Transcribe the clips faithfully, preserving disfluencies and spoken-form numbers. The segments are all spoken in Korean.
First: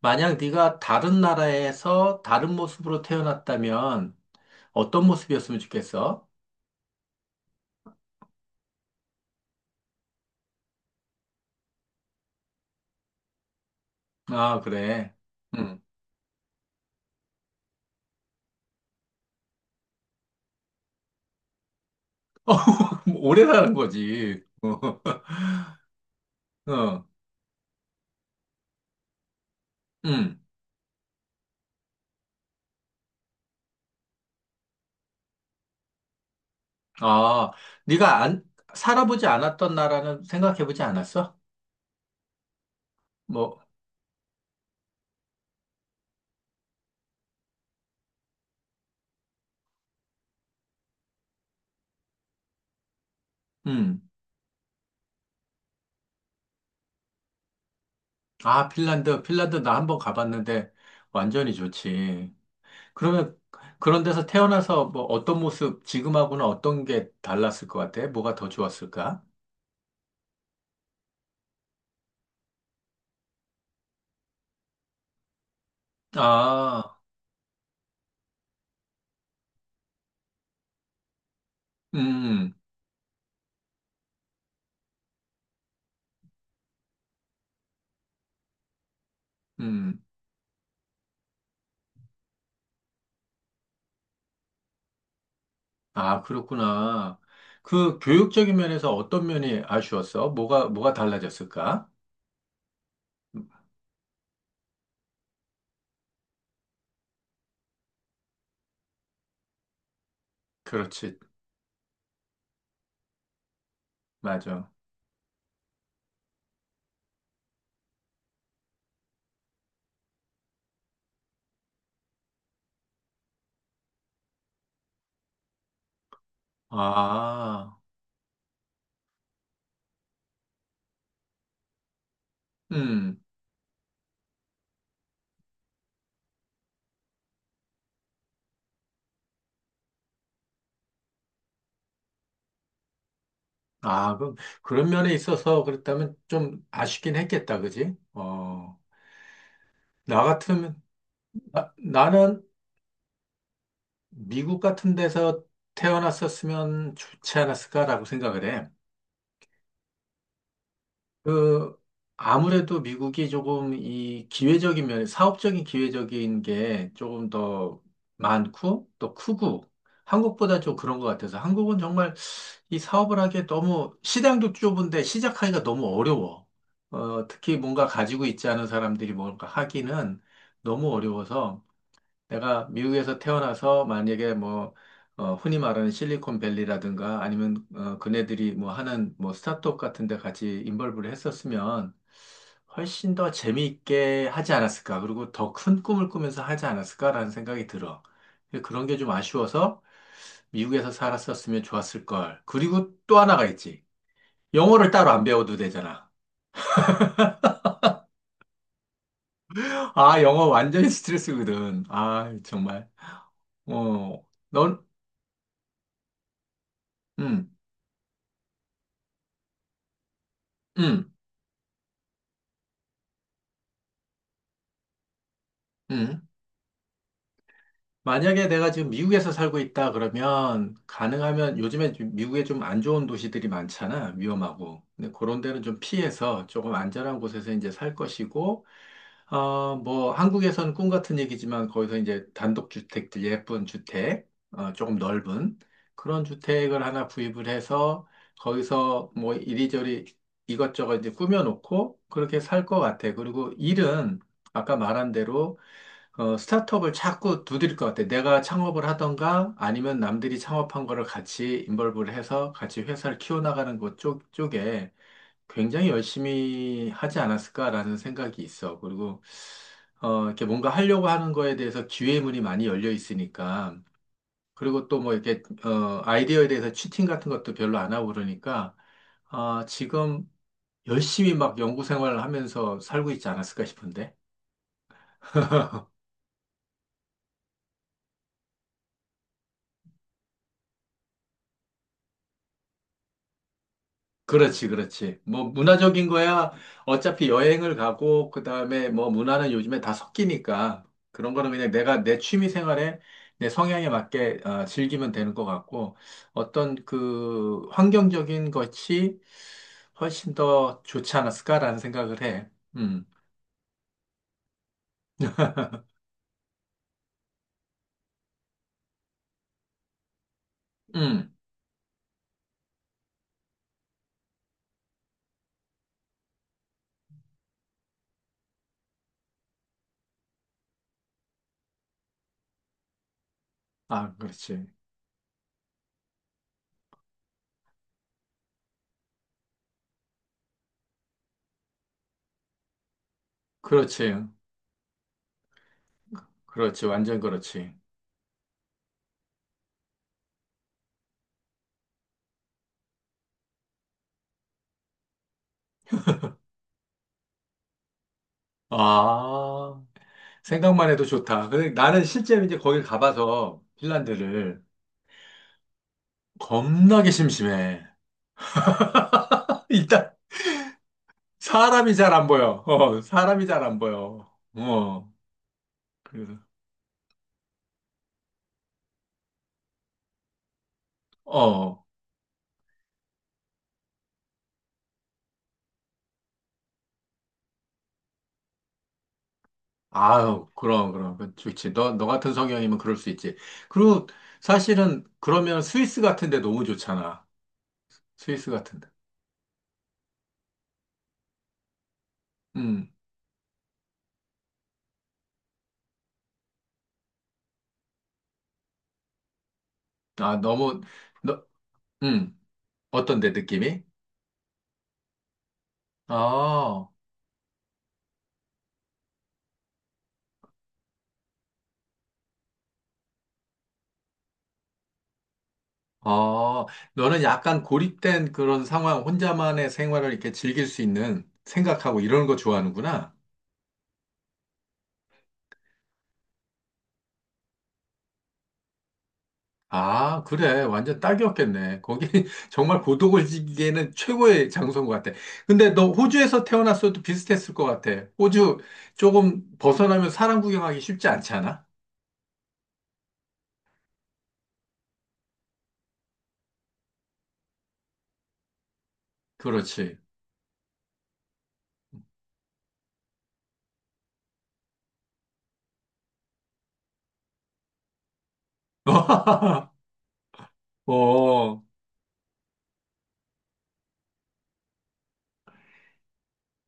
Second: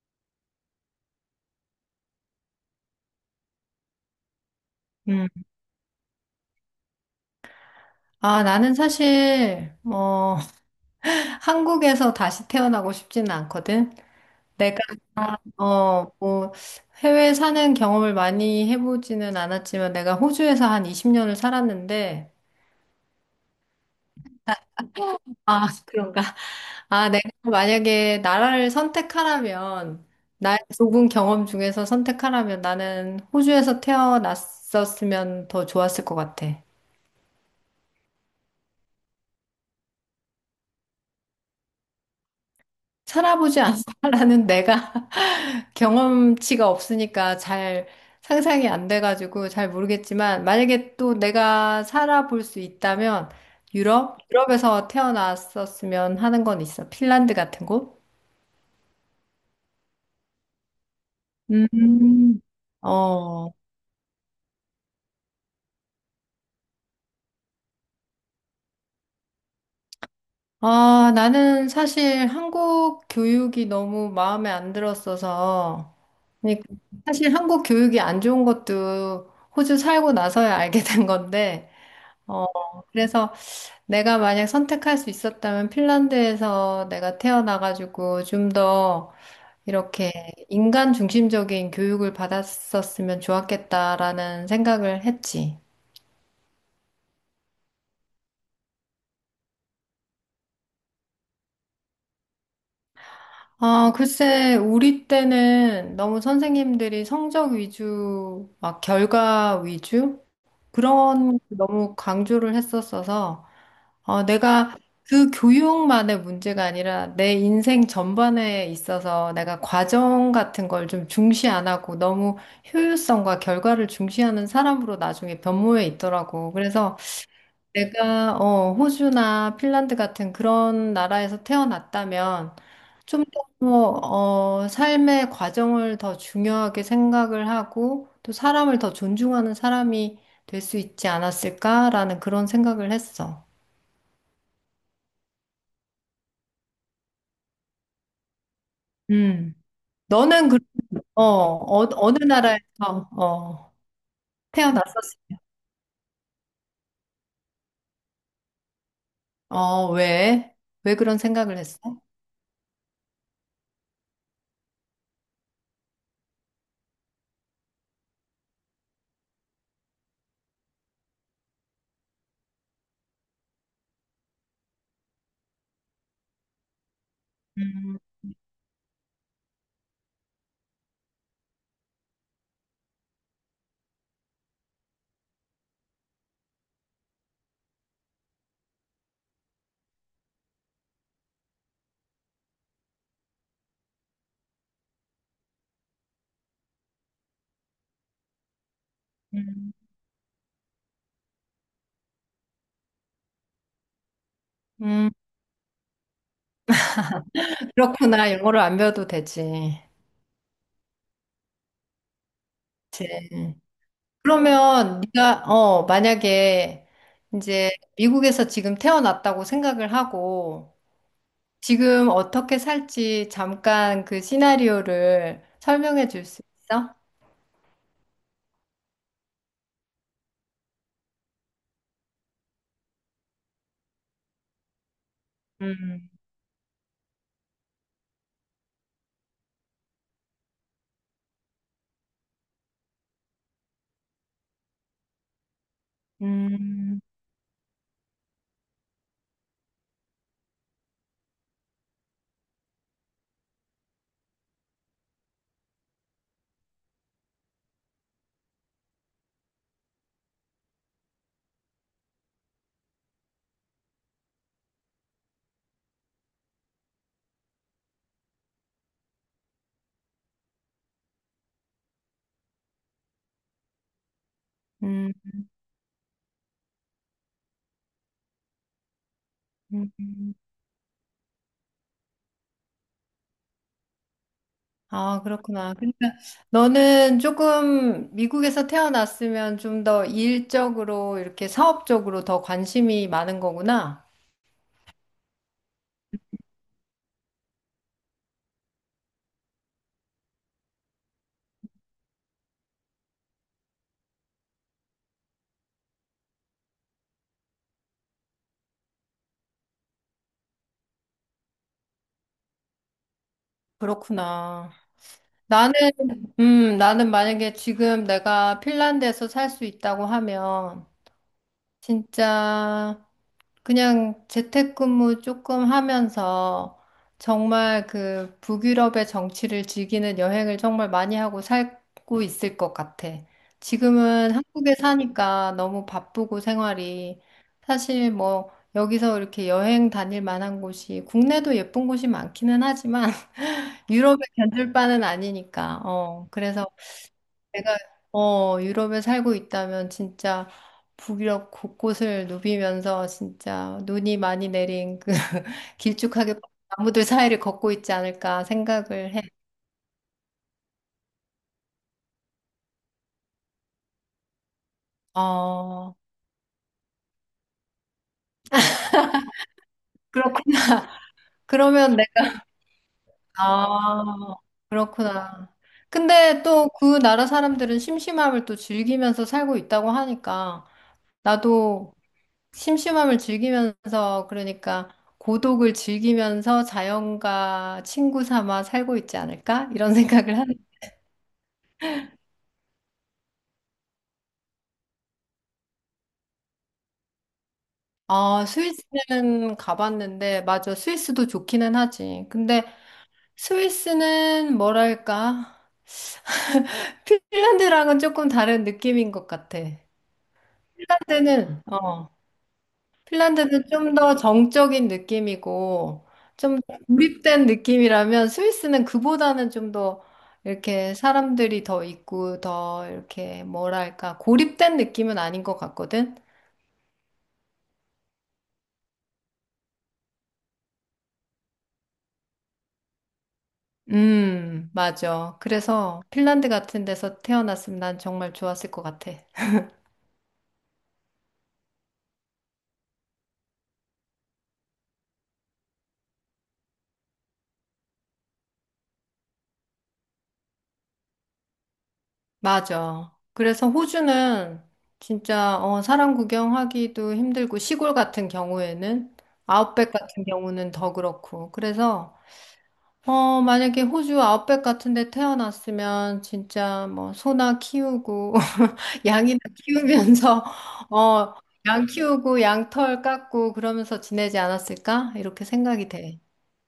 만약 네가 다른 나라에서 다른 모습으로 태어났다면 어떤 음. 모습이었으면 좋겠어? 아, 나는 사실, 어, 한국에서 다시 태어나고 싶지는 않거든. 아, 내가, 그래. 응. 어, 뭐, 해외 사는 경험을 많이 해보지는 않았지만, 내가 호주에서 한 이십 년을 살았는데, 어, 오래 사는 거지. 어, 아, 그런가? 어, 아, 내가 만약에 나라를 선택하라면, 응. 나의 좁은 경험 중에서 선택하라면 나는 호주에서 태어났었으면 더 좋았을 것 같아. 아, 네가 안, 살아보지 않았던 나라는 생각해보지 않았어? 살아보지 뭐, 않았다라는 내가. 경험치가 없으니까 잘 상상이 안 돼가지고 잘 모르겠지만 만약에 또 내가 살아볼 수 있다면 음. 유럽? 유럽에서 태어났었으면 하는 건 있어. 핀란드 같은 곳? 아, 핀란드, 핀란드 나 한번 가봤는데 완전히 좋지. 음. 그러면 어. 그런 데서 태어나서 뭐 어떤 모습, 지금하고는 어떤 게 달랐을 것 같아? 뭐가 더 좋았을까? 아, 나는 사실 한국 교육이 너무 마음에 안 들었어서 니 아. 사실 한국 교육이 안 좋은 것도 호주 살고 나서야 알게 된 건데 어, 음, 그래서 내가 만약 선택할 수 있었다면 핀란드에서 내가 태어나가지고 좀 더 음. 이렇게 인간 중심적인 교육을 받았었으면 좋았겠다라는 생각을 했지. 아, 그렇구나. 그 교육적인 면에서 어떤 면이 아쉬웠어? 뭐가, 뭐가 달라졌을까? 아, 글쎄, 우리 때는 너무 선생님들이 성적 위주, 막 결과 위주? 그렇지, 그런 걸 너무 강조를 했었어서 어, 맞아. 내가 그 교육만의 문제가 아니라 내 인생 전반에 있어서 내가 과정 같은 걸 좀 중시 안 하고 너무 효율성과 결과를 중시하는 사람으로 나중에 변모해 있더라고. 그래서 아, 내가 어, 호주나 핀란드 같은 그런 나라에서 태어났다면 음. 좀 더, 어, 어, 삶의 과정을 더 중요하게 생각을 하고 또 사람을 더 존중하는 사람이 될 수 있지 않았을까라는 그런 생각을 했어. 아, 그럼 그런 면에 있어서 그렇다면 좀 아쉽긴 했겠다, 그지? 어, 음. 나 너는 그, 같으면, 어, 나, 어, 어느 나는 나라에서 어, 미국 태어났었어? 같은 데서 태어났었으면 좋지 않았을까라고 생각을 해. 어, 왜? 왜 그런 생각을 그, 했어? 아무래도 미국이 조금 이 기회적인 면, 사업적인 기회적인 게 조금 더 많고 또 크고 한국보다 좀 그런 것 같아서 한국은 정말 이 사업을 하기에 너무 시장도 좁은데 시작하기가 너무 어려워. 어, 특히 뭔가 음, 가지고 있지 않은 사람들이 뭔가 하기는 너무 어려워서 내가 미국에서 태어나서 만약에 뭐, 어, 흔히 말하는 실리콘밸리라든가 아니면 어, 그네들이 뭐 하는 뭐 스타트업 같은 데 같이 인벌브를 했었으면 훨씬 더 재미있게 하지 않았을까. 그리고 더 큰 꿈을 꾸면서 하지 않았을까라는 생각이 들어. 그런 게 좀 음, 아쉬워서 미국에서 살았었으면 좋았을 걸. 그리고 또 하나가 있지. 영어를 음, 따로 안 배워도 되잖아. 그렇구나. 영어를 안 배워도 되지. 아, 영어 완전히 스트레스거든. 아, 정말. 그치. 어, 넌, 그러면 네가 어, 만약에 음, 이제 미국에서 지금 태어났다고 생각을 하고 음, 지금 어떻게 살지 잠깐 그 시나리오를 설명해 줄 음. 수 있어? 만약에 내가 지금 미국에서 살고 있다 그러면 가능하면 요즘에 좀 미국에 좀 안 좋은 도시들이 많잖아. 위험하고. 근데 그런 데는 좀 음, 피해서 조금 안전한 곳에서 이제 살 것이고, 어, 뭐 한국에서는 꿈 같은 얘기지만 거기서 이제 단독주택들, 예쁜 주택, 어, 조금 넓은 그런 주택을 음, 하나 구입을 해서 거기서 뭐 이리저리 이것저것 이제 꾸며놓고 그렇게 살 것 같아. 그리고 일은 아까 말한 대로 어, 스타트업을 자꾸 두드릴 것 같아. 내가 창업을 하던가 아니면 남들이 창업한 거를 같이 인벌브를 해서 같이 회사를 키워나가는 것 쪽, 쪽에 굉장히 열심히 하지 않았을까라는 생각이 있어. 그리고, 어, 이렇게 뭔가 하려고 하는 거에 대해서 기회의 문이 많이 열려 있으니까. 그리고 또 음, 뭐 이렇게, 어, 아이디어에 대해서 치팅 같은 것도 별로 안 하고 그러니까, 아, 음. 지금 음. 열심히 막 연구 생활을 하면서 살고 있지 않았을까 싶은데. 아, 그렇구나. 그러니까 너는 조금 미국에서 태어났으면 좀 더 일적으로 이렇게 사업적으로 더 관심이 많은 거구나. 그렇지, 그렇지. 뭐, 문화적인 거야. 어차피 여행을 가고, 그 다음에 뭐, 문화는 요즘에 다 섞이니까. 그런 거는 그냥 내가 내 취미 생활에 내 성향에 맞게 어, 즐기면 되는 것 같고, 어떤 그 환경적인 것이 훨씬 더 좋지 않았을까라는 생각을 해. 음, 그렇구나. 나는, 음, 나는 만약에 지금 내가 핀란드에서 살 수 있다고 하면 음. 진짜 그냥 재택근무 조금 하면서 정말 그 북유럽의 정치를 즐기는 여행을 정말 많이 하고 살고 있을 것 같아. 아, 지금은 그렇지. 한국에 사니까 너무 바쁘고 생활이 사실 뭐 여기서 이렇게 여행 다닐 만한 곳이 국내도 예쁜 곳이 많기는 하지만 그렇지. 유럽에 견줄 바는 아니니까. 어, 그래서 그렇지. 완전 그렇지. 내가 어, 유럽에 살고 있다면 진짜 북유럽 곳곳을 누비면서 진짜 눈이 많이 내린 그 길쭉하게 뻗은 나무들 사이를 걷고 있지 않을까 생각을 해. 아, 생각만 해도 좋다. 근데 나는 실제로 이제 거길 가봐서, 핀란드를. 어, 겁나게 심심해. 일단 그렇군. 사람이 그러면 잘 안 내가, 보여. 어, 사람이 잘 안 아, 보여. 어, 그렇구나. 그래서 근데 또 그 나라 사람들은 심심함을 또 즐기면서 살고 있다고 하니까 어, 나도 심심함을 즐기면서 그러니까 고독을 즐기면서 자연과 친구 삼아 살고 있지 않을까? 이런 생각을 아유, 하는. 그럼 그럼 그 좋지. 너 너 같은 성향이면 그럴 수 있지. 그리고 사실은 그러면 스위스 같은데 너무 좋잖아. 아, 스위스 같은데. 스위스는 가봤는데 맞아. 스위스도 좋기는 하지. 근데 음, 스위스는 뭐랄까? 핀란드랑은 조금 다른 느낌인 것 같아. 아 너무 너, 핀란드는 어, 음, 어떤데 핀란드는 느낌이? 좀 더 정적인 느낌이고 좀더 아, 고립된 느낌이라면 스위스는 그보다는 좀 더 이렇게 사람들이 더 있고 더 이렇게 뭐랄까 고립된 느낌은 아닌 것 같거든. 아, 너는 약간 고립된 그런 상황, 혼자만의 생활을 이렇게 즐길 수 있는 생각하고 이런 거 좋아하는구나. 음, 맞아. 그래서 핀란드 같은 데서 태어났으면 난 정말 좋았을 것 같아. 아, 그래. 완전 딱이었겠네. 거기 정말 고독을지기에는 최고의 장소인 것 같아. 근데 너 호주에서 태어났어도 비슷했을 것 같아. 호주 조금 벗어나면 사람 구경하기 쉽지 않지 않아? 맞아. 그래서 호주는 진짜 어, 사람 구경하기도 힘들고 시골 같은 경우에는 아웃백 그렇지. 같은 경우는 더 그렇고 그래서 어, 만약에 호주 아웃백 같은 데 태어났으면 진짜 뭐 소나 키우고 양이나 키우면서 어, 어, 양 키우고 양털 깎고 그러면서 지내지 않았을까? 이렇게 생각이 돼.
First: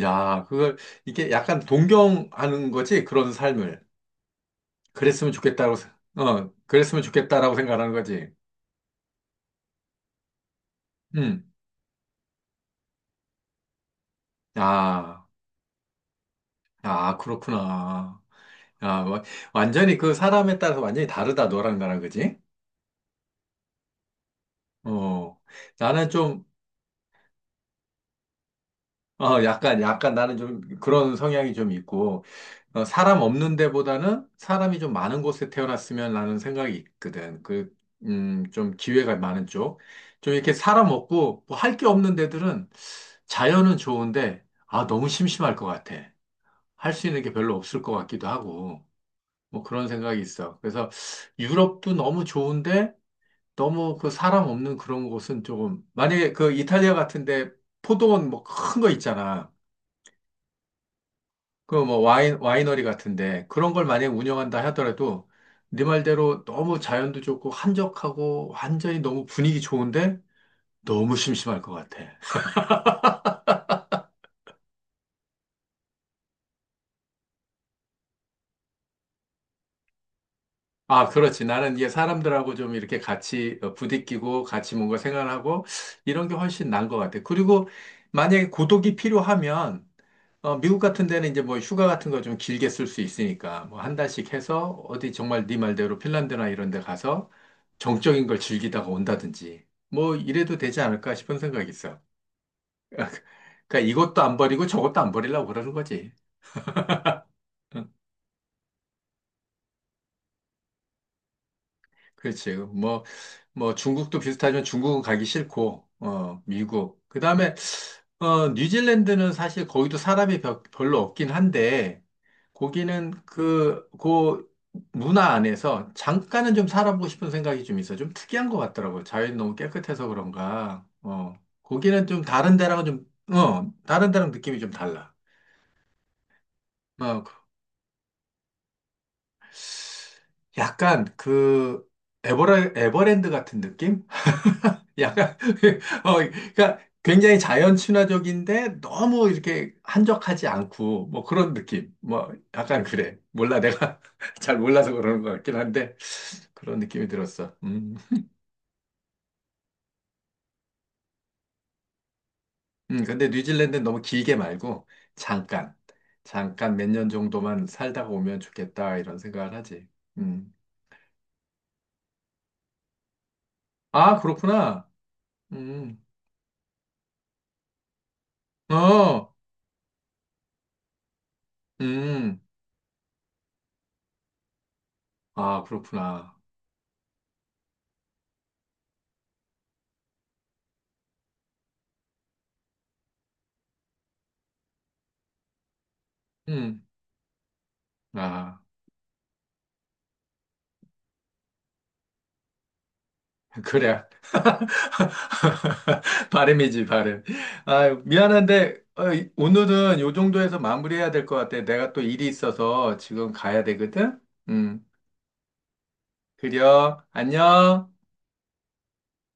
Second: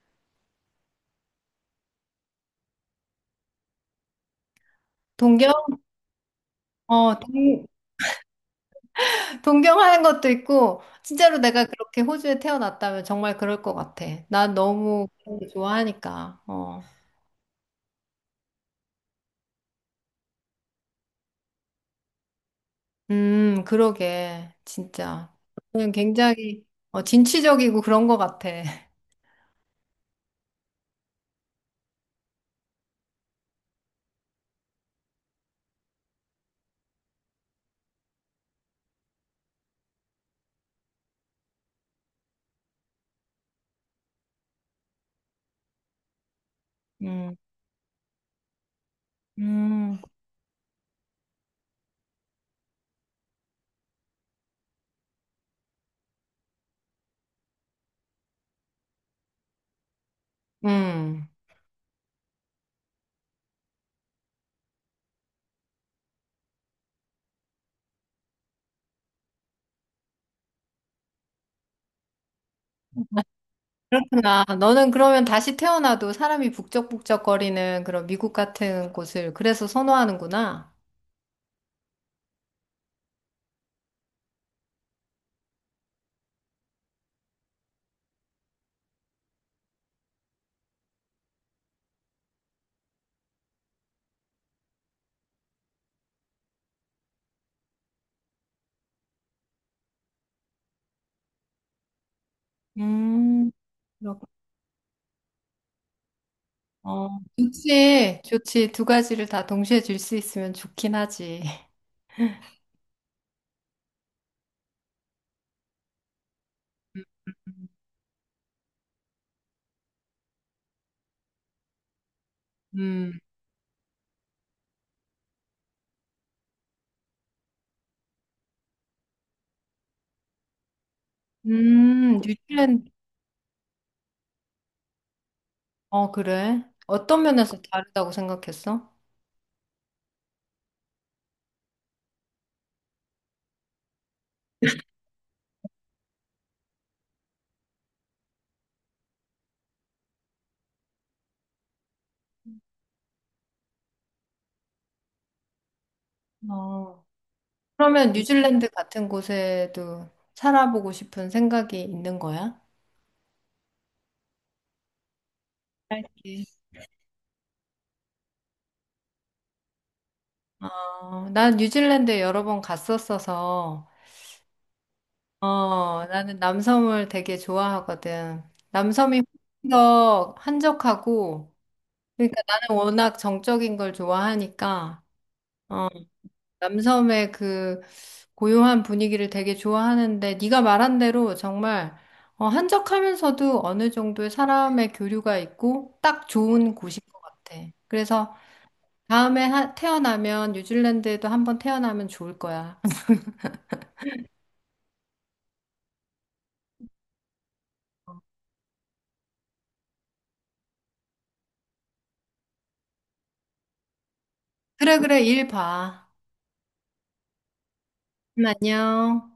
야, 그걸 이게 약간 동경하는 거지. 그런 삶을. 그랬으면 동경? 좋겠다고, 생- 어, 그랬으면 어, 좋겠다라고 동, 생각하는 거지. 동경하는 것도 있고 진짜로 음, 내가 그렇게 호주에 태어났다면 정말 그럴 것 같아. 난 너무 아, 그런 거 좋아하니까. 어. 아, 그렇구나. 아 와- 완전히 그 사람에 따라서 완전히 다르다, 너랑 나랑, 그지? 음, 그러게. 진짜. 어, 그냥 나는 좀, 굉장히 어, 진취적이고 그런 것 같아. 어, 약간, 약간 나는 좀 그런 성향이 좀 있고, 어, 사람 없는 데보다는 사람이 좀 많은 곳에 태어났으면 라는 생각이 있거든. 그, 음, 좀 기회가 많은 쪽. 좀 이렇게 사람 없고, 뭐 할 게 없는 데들은 자연은 좋은데, 아, 너무 심심할 것 같아. 할 수 있는 게 음. 별로 없을 것 같기도 하고, 뭐 그런 음. 생각이 있어. 그래서 유럽도 너무 좋은데, 너무 그 사람 없는 그런 곳은 조금 만약에 그 이탈리아 같은데 포도원 뭐 큰 거 있잖아. 음. 그 뭐 와인 와이너리 같은데 그런 걸 만약에 운영한다 하더라도 네 말대로 너무 자연도 좋고 한적하고 완전히 너무 분위기 좋은데 너무 심심할 것 같아. 그렇구나. 너는 그러면 다시 태어나도 사람이 북적북적거리는 그런 미국 같은 곳을 그래서 선호하는구나. 아, 그렇지. 나는 이게 사람들하고 좀 이렇게 같이 어, 부딪히고 같이 뭔가 생활하고 이런 게 훨씬 나은 것 같아. 그리고 만약에 고독이 필요하면 어, 미국 같은 데는 이제 뭐 휴가 같은 거 좀 길게 쓸 수 있으니까 뭐 한 달씩 해서 어디 정말 네 말대로 핀란드나 이런 데 가서 정적인 걸 즐기다가 온다든지 뭐 이래도 되지 않을까 싶은 생각이 있어. 음, 그러니까 그렇 이것도 안 버리고 저것도 안 버리려고 그러는 거지. 어, 응. 좋지. 좋지. 두 가지를 다 동시에 줄 수 있으면 좋긴 하지. 그렇지. 뭐, 뭐 중국도 비슷하지만 중국은 가기 싫고, 어, 미국. 그 다음에, 어, 뉴질랜드는 사실 거기도 사람이 벼- 별로 없긴 한데, 거기는 음, 그, 그 문화 안에서 잠깐은 좀 살아보고 싶은 생각이 좀 있어. 좀 특이한 것 같더라고요. 자연이 너무 깨끗해서 그런가. 어, 거기는 음, 좀 다른 데랑은 뉴질랜드. 좀, 어, 다른 데랑 느낌이 좀 달라. 어, 그래. 어떤 어, 면에서 다르다고 생각했어? 약간 그 에버랜, 에버랜드 같은 느낌? 약간, 어, 그러니까 굉장히 자연 친화적인데 너무 이렇게 한적하지 않고 뭐 그런 느낌. 뭐 약간 그래. 몰라. 내가 잘 몰라서 그러는 것 같긴 한데 그런 어. 느낌이 들었어. 음. 그러면 뉴질랜드 같은 곳에도 살아보고 싶은 생각이 있는 거야? 음, 근데 뉴질랜드는 너무 길게 말고 잠깐, 잠깐 몇 년 정도만 살다가 오면 좋겠다 이런 생각을 하지. 음. 어, 난 뉴질랜드 여러 번 갔었어서, 아, 그렇구나. 음. 어, 나는 남섬을 되게 좋아하거든. 남섬이 어, 훨씬 더 한적하고, 음. 그러니까 나는 워낙 정적인 걸 좋아하니까, 아, 어, 그렇구나. 남섬의 그 고요한 분위기를 되게 좋아하는데, 네가 말한 대로 정말, 어, 한적하면서도 어느 정도의 사람의 교류가 있고, 딱 좋은 음. 곳인 것 같아. 그래서 아, 다음에 하- 태어나면, 뉴질랜드에도 한번 태어나면 좋을 거야. 그래. 발음이지, 발음. 아, 미안한데, 어, 이- 오늘은 요 정도에서 마무리해야 될 것 같아. 내가 또 일이 있어서 지금 가야 되거든? 음, 그래, 그래, 일 봐. 그려. 안녕. 음, 안녕.